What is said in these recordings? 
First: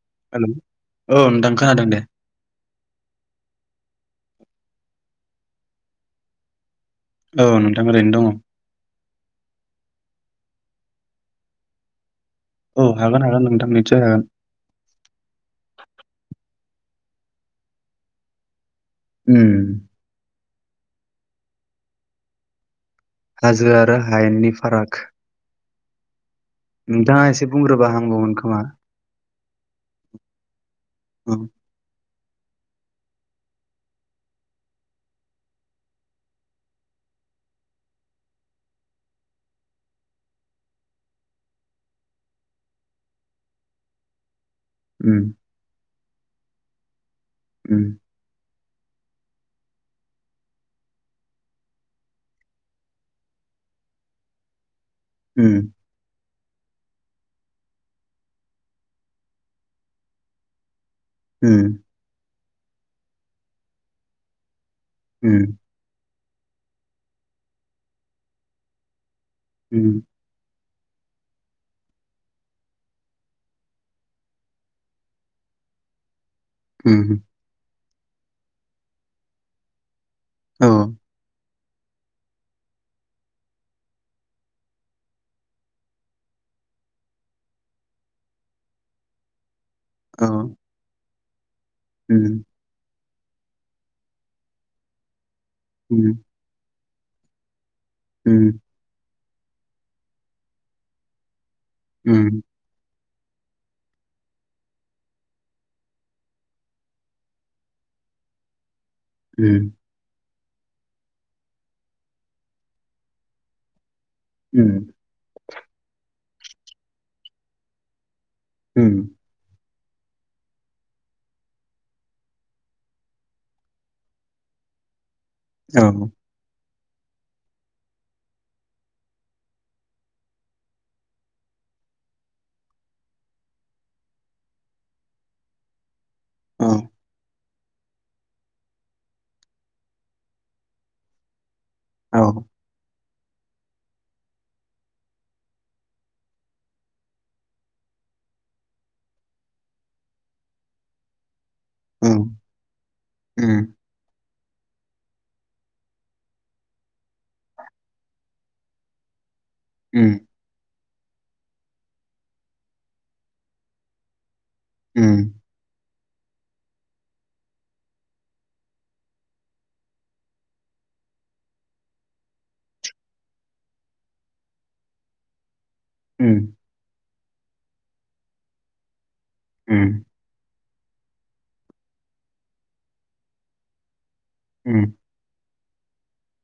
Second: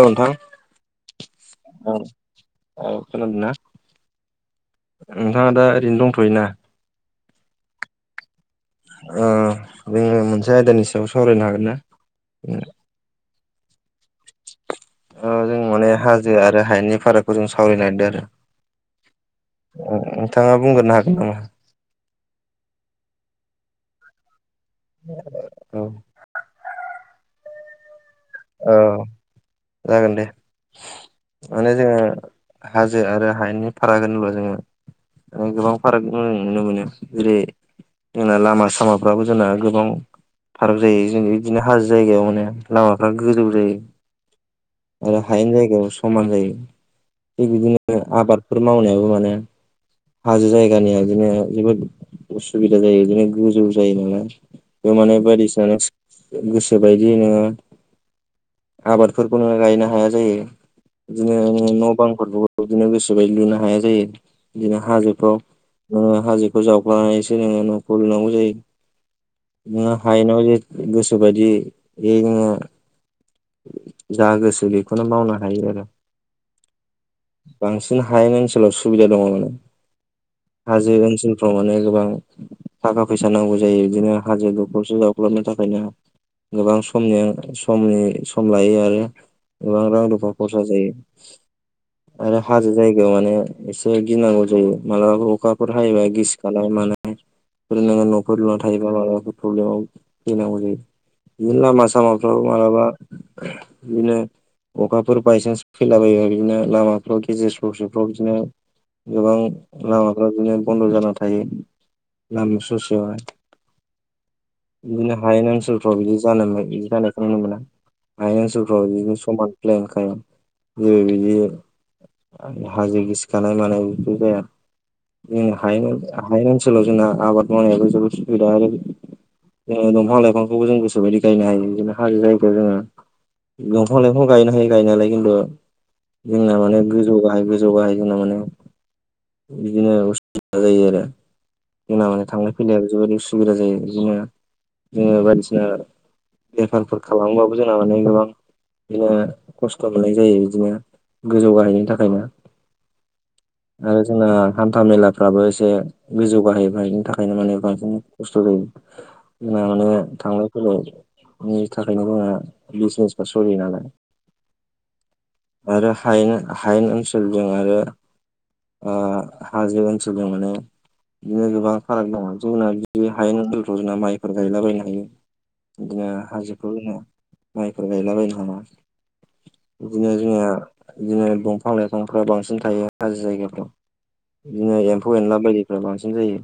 औ नोंथां हेलौ औ नोंथां खोनादों औ दे औ खोनादों ना नोंथाङा दा ओरैनो दंथ'योना? औ नोंथां ओरैनो दङ। ओ जोङो मोनसे आयदानि सायाव सावरायनो हागोन ना? औ हागोन हागोन नोंथां निसय हागोन। ओ जों माने हाजो आरो हायेननि फारागफोरखौ जों सावराय नायगिरदों आरो उम नोंथाङा बुंग्रोनो हागोन नामा? हाजो आरो हायेननि फाराग [unintelligible] नोंथाङा एसे बुंग्रोबा हामगौमोन खोमा औ जागोन दे उम माने जोङो हाजो आरो हायेननि फाराग होनबा जोङो, गोबां फाराग जों नुनो मोनो जेरै जोंना लामा सामाफ्राबो जोंना गोबां फाराग जायो जों बिदिनो हाजो जायगायाव माने लामा, फ्रा गोजौ जायो आरो उम हायेन जायगायाव समान जायो। थिग उम बिदिनो आबादफोर मावनायाबो माने, हाजो जायगानिया बिदिनो जोबोद उसुबिदा जायो बिदिनो गोजौ जायो नालाय। बेफोर माने उम बायदिसिना गोसो बायदि नोङो आबादफोरखौ नो गायनो हाया जायो। उम बिदिनो न' बांफोरखौ बिदिनो गोसोबायदि लुनो हाया जायो बिदिनो हाजोफ्राव नोङो हाजोखौ जावख्लानानै एसो नोङो न'खौ लुनांगौ जायो। बिदिनो उम हायेन, [unintelligible] गोसो बायदियै एहाय जोङो, जा गोसो बेखौनो मावनो हायो आरो उम बांसिन हायेन ओनसोलाव सुबिदा दङ माने औ हाजो ओनसोल, फ्राव माने गोबां थाखा फैसा नांगौ जायो बिदिनो हाजो दखारसे जावख्लबनो थाखायनो, गोबां समनि समनि सम लायो आरो गोबां रां औ रुफा खरसा जायो। उम आरो हाजो जायगायाव माने एसे गिनांगौ जायो मालाबा अखाफोर हायोबा उम गिसि, खानाय मानाय नोङो न'फोर उम लुना थायो। मालाबाफोर प्रब्लेमाव फैनांगौ जायो बिदिनो लामा उम सामाफ्राव मालाबा, बिनो अखाफोर बायसान्स फैला बायोबा बिदिनो लामाफ्राव गेजेर ससेफ्राव बिदिनो, गोबां उम लामाफ्रा बिदिनो बन्द' जाना थायो लामा ससेयावहाय, उम बिदिनो हायेन ओनसोलफ्राव बिदि जानो बिदि जानायखौ नुनो मोना, हायेन ओनसोलफ्राव उम बिदिनो समान ल्पेनखाय जेबो बिदि हाजो गिसिखानाय मानाय बेफोर जाया जों औ हायेन हायेन ओनसोलाव जोंना आबाद मावनायाबो जोबोद सुबिदा जोङो दंफां लाइफांखौ जों गोसो बायदि गायनो हायो। बिदिनो हाजो जायगायाव जोङो, दंफां लाइफां गायनो हायो गायनायालाय खिन्थु, जोंना औ माने गोजौ गाहाय गोजौ गाहाय जोंना माने। बिदिनो उसुबिदा जायो आरो जों औ माने थांलाय फै फैनाय जोबोोर उसुबिदा जायो बिदिनो जोङो बायदिसिना बेफारफोर खालामबो। बुजा मानाय गोबां बिदिनो खस्थ' मोननाय जायो बिदिनो गोजौ गाहायनायनि औ थाखायनो उम उम आरो जोंना। हान्था मेलाफ्राबो एसे गोजौ गाहैबायायनि थाखायनो माने बांसिन खस्थ' जायो। जोंना माने उम थांलाय फैलायनि थाखायनो जोंहा बिजनेसफ्रा सोलियो नालाय, उम आरो हायेन हायेन ओनसोलजों आरो ओ हाजो ओनसोल माने बिदिनो गोबां फाराग दङ जोंना बिदिनो आयेन ओनसोलफोराव जोंना माइफोर गायलाबायनो हायो। बिदिनो उम हाजोखौ जोङो, माइफोर गायलाबायनो हाङा उम बिदिनो जोंहा। बिदिनो दंफां लाइफांफ्रा बांसिन थायो हाजो जायगाफ्राव बिदिनो। उम ए एनला बायदि बांसिन जायो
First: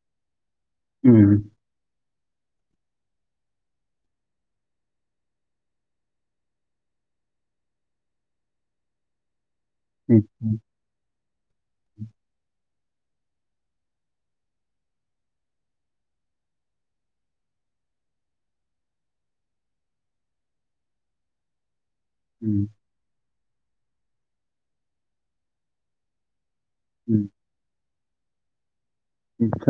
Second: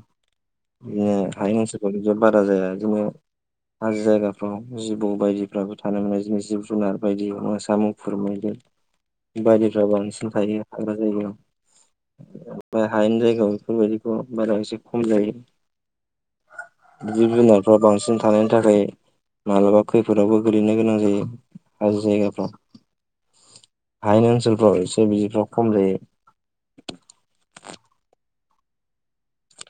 बिदिनो हाय नोंसोर बारा जाया बिदिनो हाजो जायगाफ्राव जिबौ बायदि। फोराबो थानो मोननाय जोंनि जिब जुनार बायदि अब्ला सामुं फोरमायदों। बायदिफ्रा उम बांसिन थायो हाग्रा जायगायाव ओमफ्राय हायानि जायगायाव बेफोरबायदिखौ बारा एसे खम जायो। जिब जुनारफ्रा बांसिन थानायनि थाखाय मालाबा खैफोद। फोरावबो गोलैनो गोनां जायो हाज्रि जायगाफ्राव। उम हायानि ओनसोलफ्राव एसे बिफ्राव खम जायो। उम। [unintelligible]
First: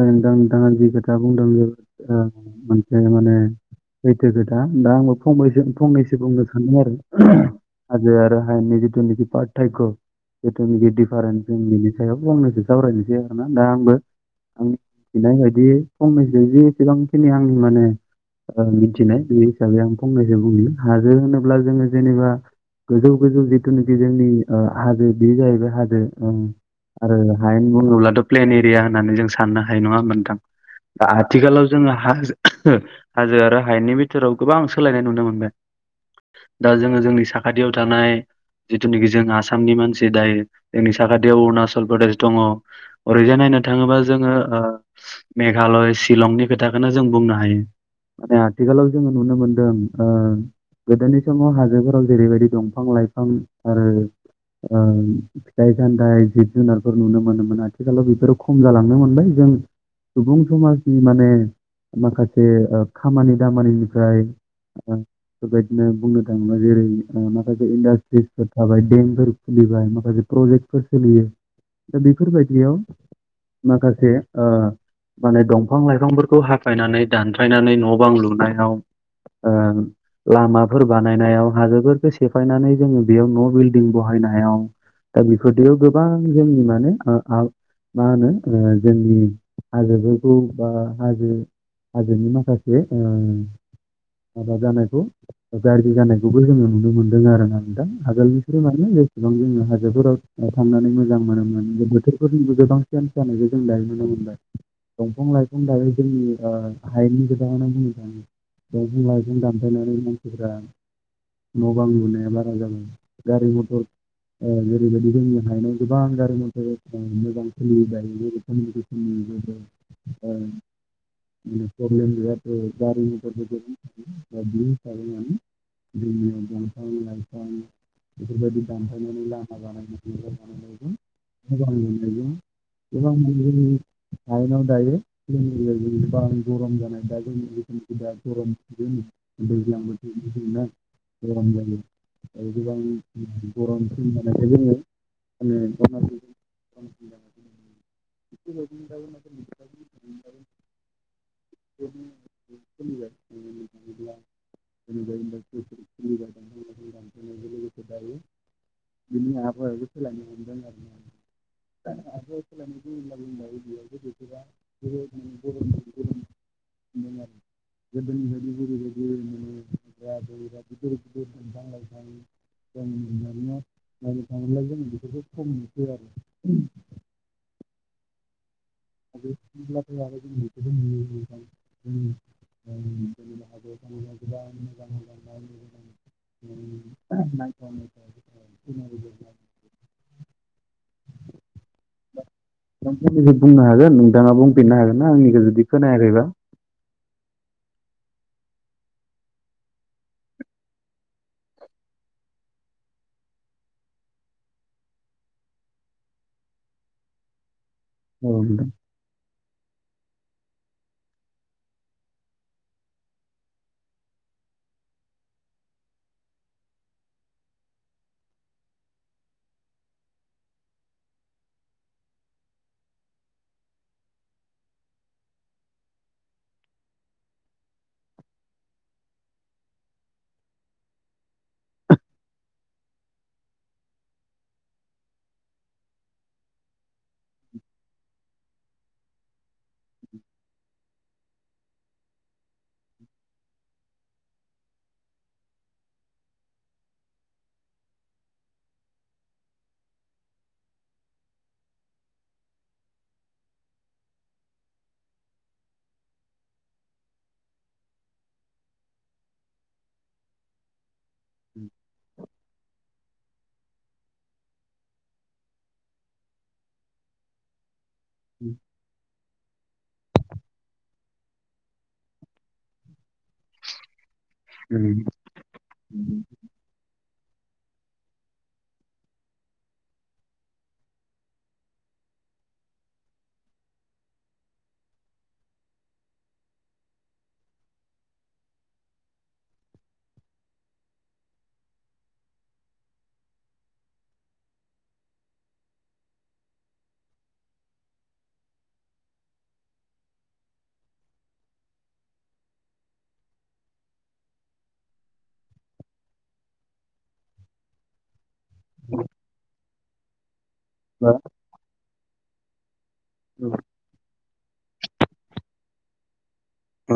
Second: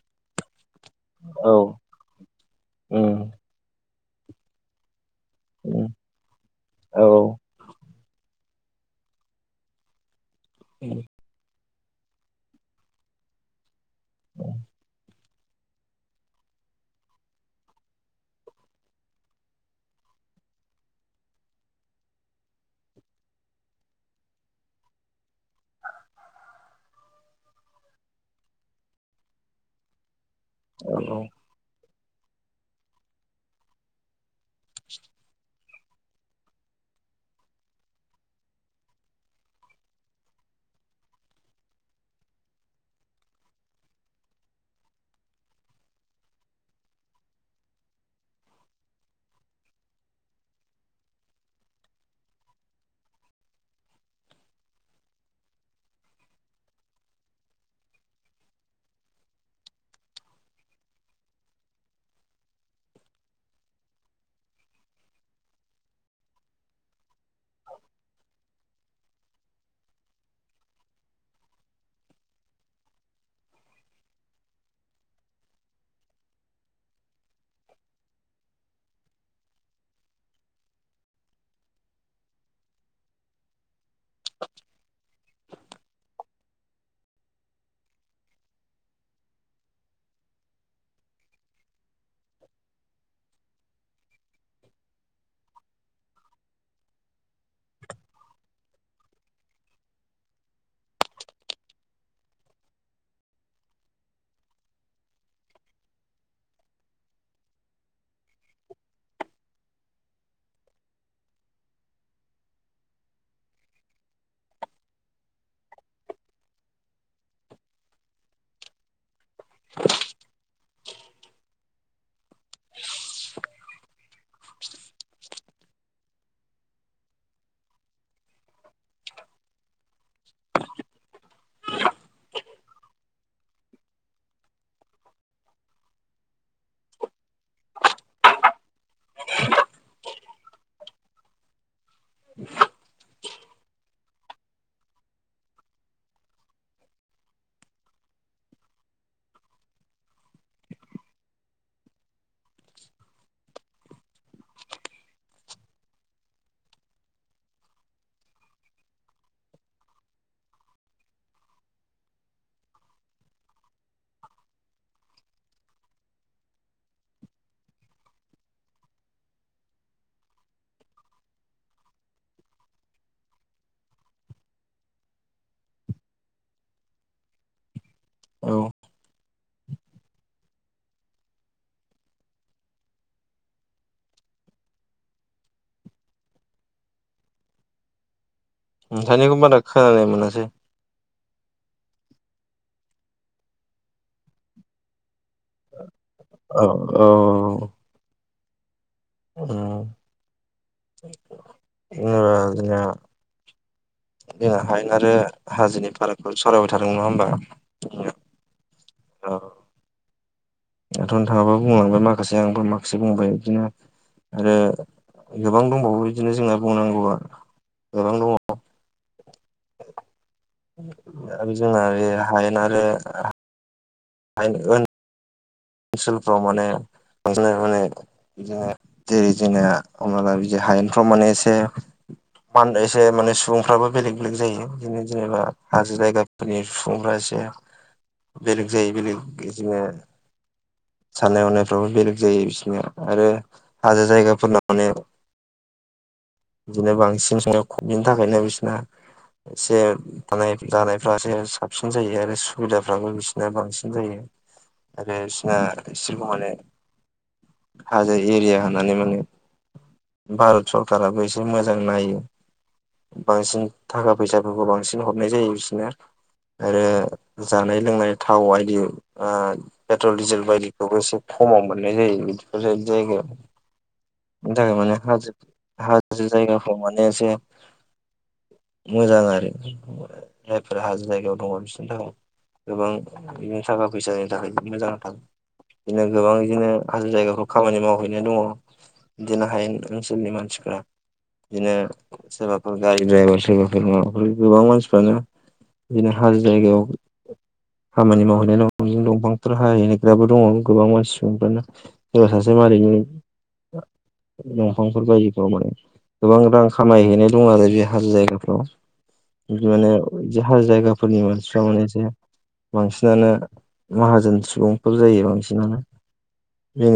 औ मोनसे उम माने सैथो खोथा दा आंबो। फंसेसो उम फंनैसो बुंनो सानो औ आरो आाज आरो हयथ नखि पार थक्य बेथ नखिरेन जों बिनि सायाव फंनैसो सावरायनोसै आरोना दा आंबो। आंनि मिथिनाय बायदि फंनैसो ज एसेबांखिनि आंनि माने। मिथिनाय बे हिसाबै आं फंनैसो बुंयो हाजो होनोब्ला जोङो जेनेबा। गोजौ गोजौ जिथुनाखि जोंनि हाजो बेयो जाहैबाय हाजो। आरो हायेन बुङोब्लाथ' प्लेन एरिया होननानै जों साननो हायो नङा होनदां औ दा औ आथिखालाव। जोङो हाजो हाजो आरो हायनि बिथोराव गोबां सोलायनाय नुनो मोन बे दा जोङो जोंनि साखाथियाव थानाय। जिथुनाखि जों आसामनि मानसि दायो जोंनि साखाथियाव अरुणाचल प्रदेश दङ। अरैजाय नायनो थाङोबा। जोङो मेघालय शिलंनि खोथाखौनो जों बुंनो हायो। माने आथिखालाव जोङो नुनो मोनदों। गोदोनि समाव हाजोफोराव जेरैबायदि दंफां-लाइफां आरो। फिथाइ सान्थाइ जिब जुनारफोर नुनो मोनोमोन आथिखालाव बेफोरो खम जालाङो नुनो मोनबाय जों। सुबुं समाजनि माने माखासे खामानि दामानिनिफ्राय। बेबायदिनो बुंनो थाङोब्ला जेरै माखासे इन्डास्ट्रिसफोर थाबाय दमफोर। सोलिबाय माखासे प्रजेक्टफोर सोलियो दा बेफोर बायदियाव माखासे माने दंफां लाइफांफोरखौ हाफायनानै दानथ्रायनानै न' बां लुनायाव। [inaudible] लामाफोर बानायनायाव हाजोफोरखौ सेफायनानै जोङो बेयाव न' बिल्डिं बाहायनायाव दा बेफोरदियाव गोबां जोंनि माने मा होनो। जोंनि हाजोफोरखौ बा हाजो। हाजोनि माखासे माबा जानायखौ। गारि जानायखौबो जोङो नुनो मोनदों आरो ना नोंथां आगोलनिफ्राय मानोे जेसेबां जोङो हाजोफोराव ओ थांनानै मोजां मोनोमोन बोथोरखौजोंगोबां सियन्स जानायखौ जों दाय नुनो मोनबाय दंफां लाइफां दायो जोंनि ओ हायेननि गोजाङनो बुंनो सानो ओ दंफां लायफां दामफायनानै मानसिफ्रा न' बां लुनायाबारा जादों गारि मथर ओ जेरैबायदि जोंनि हायनो गोबां गारि मथर मोजां सोलियोबायो। जरखानि गोसोनि ज उम प्रबलेमगेया ओ गारि बायदिसिना बि हिसाबै माने। बिदिनो दंफां-लायफां बेफोरबायदि दानफायनानै लामा बानायानाय मोजां मोननायगजों [unintelligible] हायनाव दायो जोंनि बार गरम जानाय दा जों गरम दैज्लां बोथोरनि गोबां जायो आरो गोबां गरम सम जानायखाय जोङो मने [unintelligible] [unintelligible] [unintelligible] बिनि आवहावायाबो सोलायनो मोनदों आरो दा आरो खनाय बब्ला बुंा एयाव जदखौबा बर'नि गो [unintelligible] [unintelligible] [unintelligible] [unintelligible] [unintelligible] नायनो थाङोब्ला जोङो बेफोरखौ खम मोनसै आरो औ [unintelligible] जों जोंनि हाबआव खामानिाव गोबां मोजांजांनाय मो [unintelligible] [unintelligible] नोंथांनिखौ बारा खोनानाय मोनासै नोंथां खनसे जुदि बुंनो हागोन नोंथाङा बुंफिननो हागोन ना आंनि गोेजोन बि खोनायाखैबा औ औ उम [unintelligible] जों हायेन आरो हाजोनि फारागखौ सावरायबाय थादों नङा होमबा औ नोंथां अ दाथ'नो थाङाबा बुंलांबाय माखासे आंबो माखासे बुंबाय बिदिनो आरो गोबां दंबावो बिदिनो जोंना बुंनांगौआ गोबां दङ [unintelligible] हायेन ओन ओनसोलफ्राव माने बिदिनो माने बिदिनो जेरै जोंना हमनाला बिदि हायेनफ्राव माने एसे माहोनदो अंएसे माने सुबुंफ्राबो बेलेग लोगो जायो बिदिनो जेनेबा हाजो जायगा फोरनि सुबुंफ्रा एसे बेलेग जायो बेलेग बिदिनो साननाय हनायफ्राबो बेलेग जायो बिसनिया आरो हाजो जायगाफोरना माने बिदिनो बांसिन सो ख बिनि थाखायनो बिसोरना एसे थानाय जानायफ्रा एसे साबसिन जायो आरो सुबिदाफ्राबो बिसोरनो बांसिन जायो आरो बिसोरना इसोरबा हले हाजो एरिया होनानानै माने भारत सरखाराबो एसे मोजां नायो बांसिन थाखा फैसाफोरखौ बांसिन हरनाय जायो बिसोरनो आरो जानाय लोंनाय थाव आदि पेट्रल डिजेल बायदिखौबो एसे खमाव मोननाय जायो बिदिफोर बायदि जायगायाव थाखाय माने हाजो हाजो जायगाखौ माने एसे मोजां आरो जायफोर हाजो जायगायाव दङ बिसिनि थाखाय गोबां बिदिनो थाखा फैसानि थाखाय मोजां बिदिनो गोबां बिदिनो हाजो जायगाफ्राव खामानि मावहैनाय दङ बिदिनो हायेन ओनसोलनि मानसिफ्रा बिदिनो सोरबाफोर गारि ड्राइभार सोरबाफोर माबाफोर गोबां मानसिफ्रानो बिदिनो हाजो जायगायाव खामानि मावहैनाय दंफांफोर हाहैनाय फ्राबो दङ गोबां मानसि सुबुंफ्रानो सोरबा सासे [unintelligible] दंफांफोर बायदिफोराव माने गोबां रां खामायहैनाय दं आरो बे हाजो औ माने हाजो बा जायगाफोरनि मानसिफ्रा माने एसे बांसिनानो माहाजोन सुबुंफोर जायो बांसिनानो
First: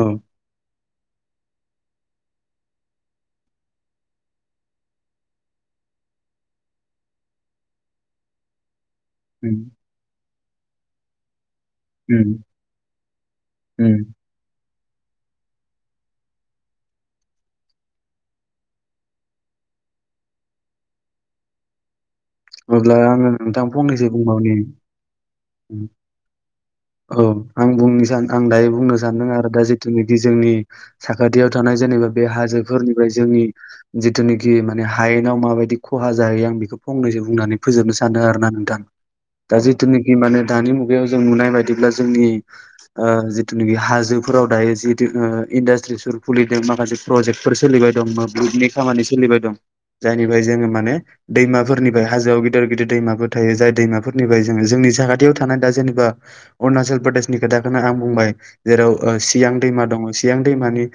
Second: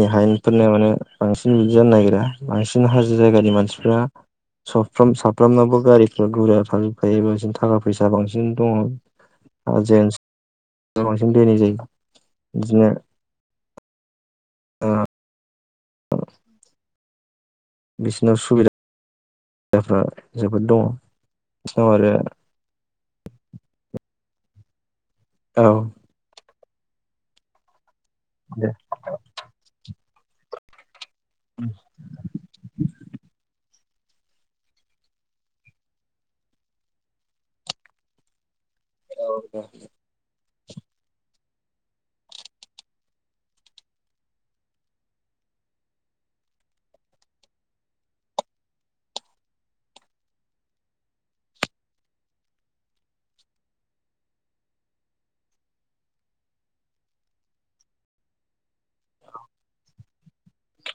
औ हायेन फोरनिया माने बांसिन बिदि जानो नागिरा बांसिन हाजो जायगानि मानसिफ्रा साफ्राम साफ्रामनाबो गारिफ्रा गुरा थाजोबखायो बेबादिनो थाखा फैसा बांसिन दङ। उम जेन्स बांसिन दोननाय जायो। उम बिदिनो उम बिसिनाव सुबिदादाफ्रा जोबोद दङ बिसिनाव आरो अब्ला आङो नोंथां फंनैसो बुंबावनि औ आं बुंनि सानो आं दायो दे बुंनो सानदों आरो दा जिथुनाखि जोंनि साखाथियाव थानाय जेनेबा बे हाजोफोरनिफ्राय जोंनि जिथुनाखि माने हायेनाव माबायदि खहा जाहैयो आं बेखौ फंनैसो बुंनानै फोजोबनो सानो आरोना नोंथां औ दा दे जिथुनाखि माने दानि मुगायाव जों नुनाय बायदिब्ला जोंनि ओ जिथुनाखि हाजोफोराव दायो जितु ओ इन्डासट्रिसफोर खुलिदों माखासे प्रजेक्टफोर सोलिबाय दं मोब्लिबनि खामानि सोलिबाय दं जायनिफ्राय जोङो माने दैमाफोरनिफ्राय हाजोआव गिदिर गिदिर दैमाफोर थायो जाय दैमाफोरनिफ्राय जोङो जोंनि साखाथियाव थानाय दा जेनेबा अरुणाचल प्रदेशनि खोथाखौनो आं बुंबाय जेराव सियां दैमा दङ सियां दैमानि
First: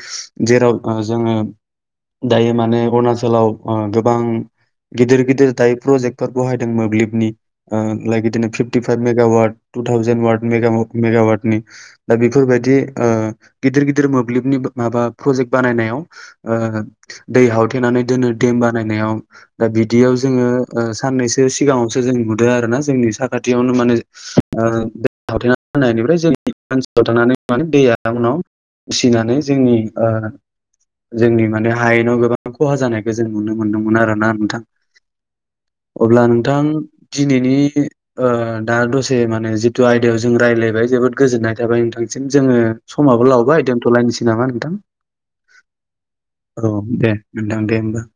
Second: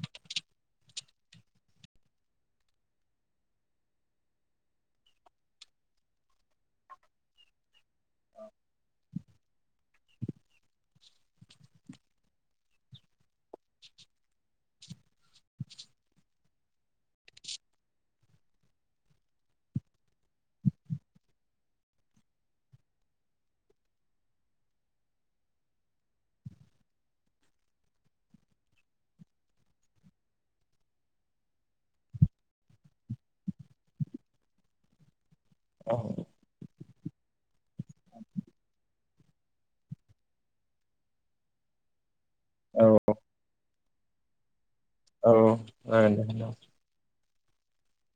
जेराव जोङो दायो माने अरुणाचलाव गोबां गिदिर गिदिर दायो प्रजेक्ट फोर बहायदों मोब्लिबनि लाइक बिदिनो fifty five mega watt two thousand watt mega मेगावाटनि दा बेफोरबायदि ओ गिदिर गिदिर मोब्लिबनि माबा प्रजेक्ट बानायनायाव ओ दै हावथेनानै दोनो देम बानायनायाव दा बिदियाव जोङो साननैसो सिगाङावसो जों नुदों आरो ना जोंनि साखाथियावनो माने ओ दै हावथेना दोननायनिफ्राय जोंनि ओनसोलाव थांनानै माने दैया उनाव फिसिनानै जोंनि ओ जोंनि माने हायेनाव गोबां खहा जानायखौ जों नुनो मोनदोंमोन आरो ना नोंथां औ अब्ला नोंथां दिनैनि ओ दा दसे माने जिथु आयदायाव जों रायज्लायबाय जोबोद गोजोननाय थाबाय नोंथांसिम जोङो समाबो लावबाय दोनथ'लायनोसै नामा नोंथां। औ ओ दे औ दे नोंथां दे होमबा।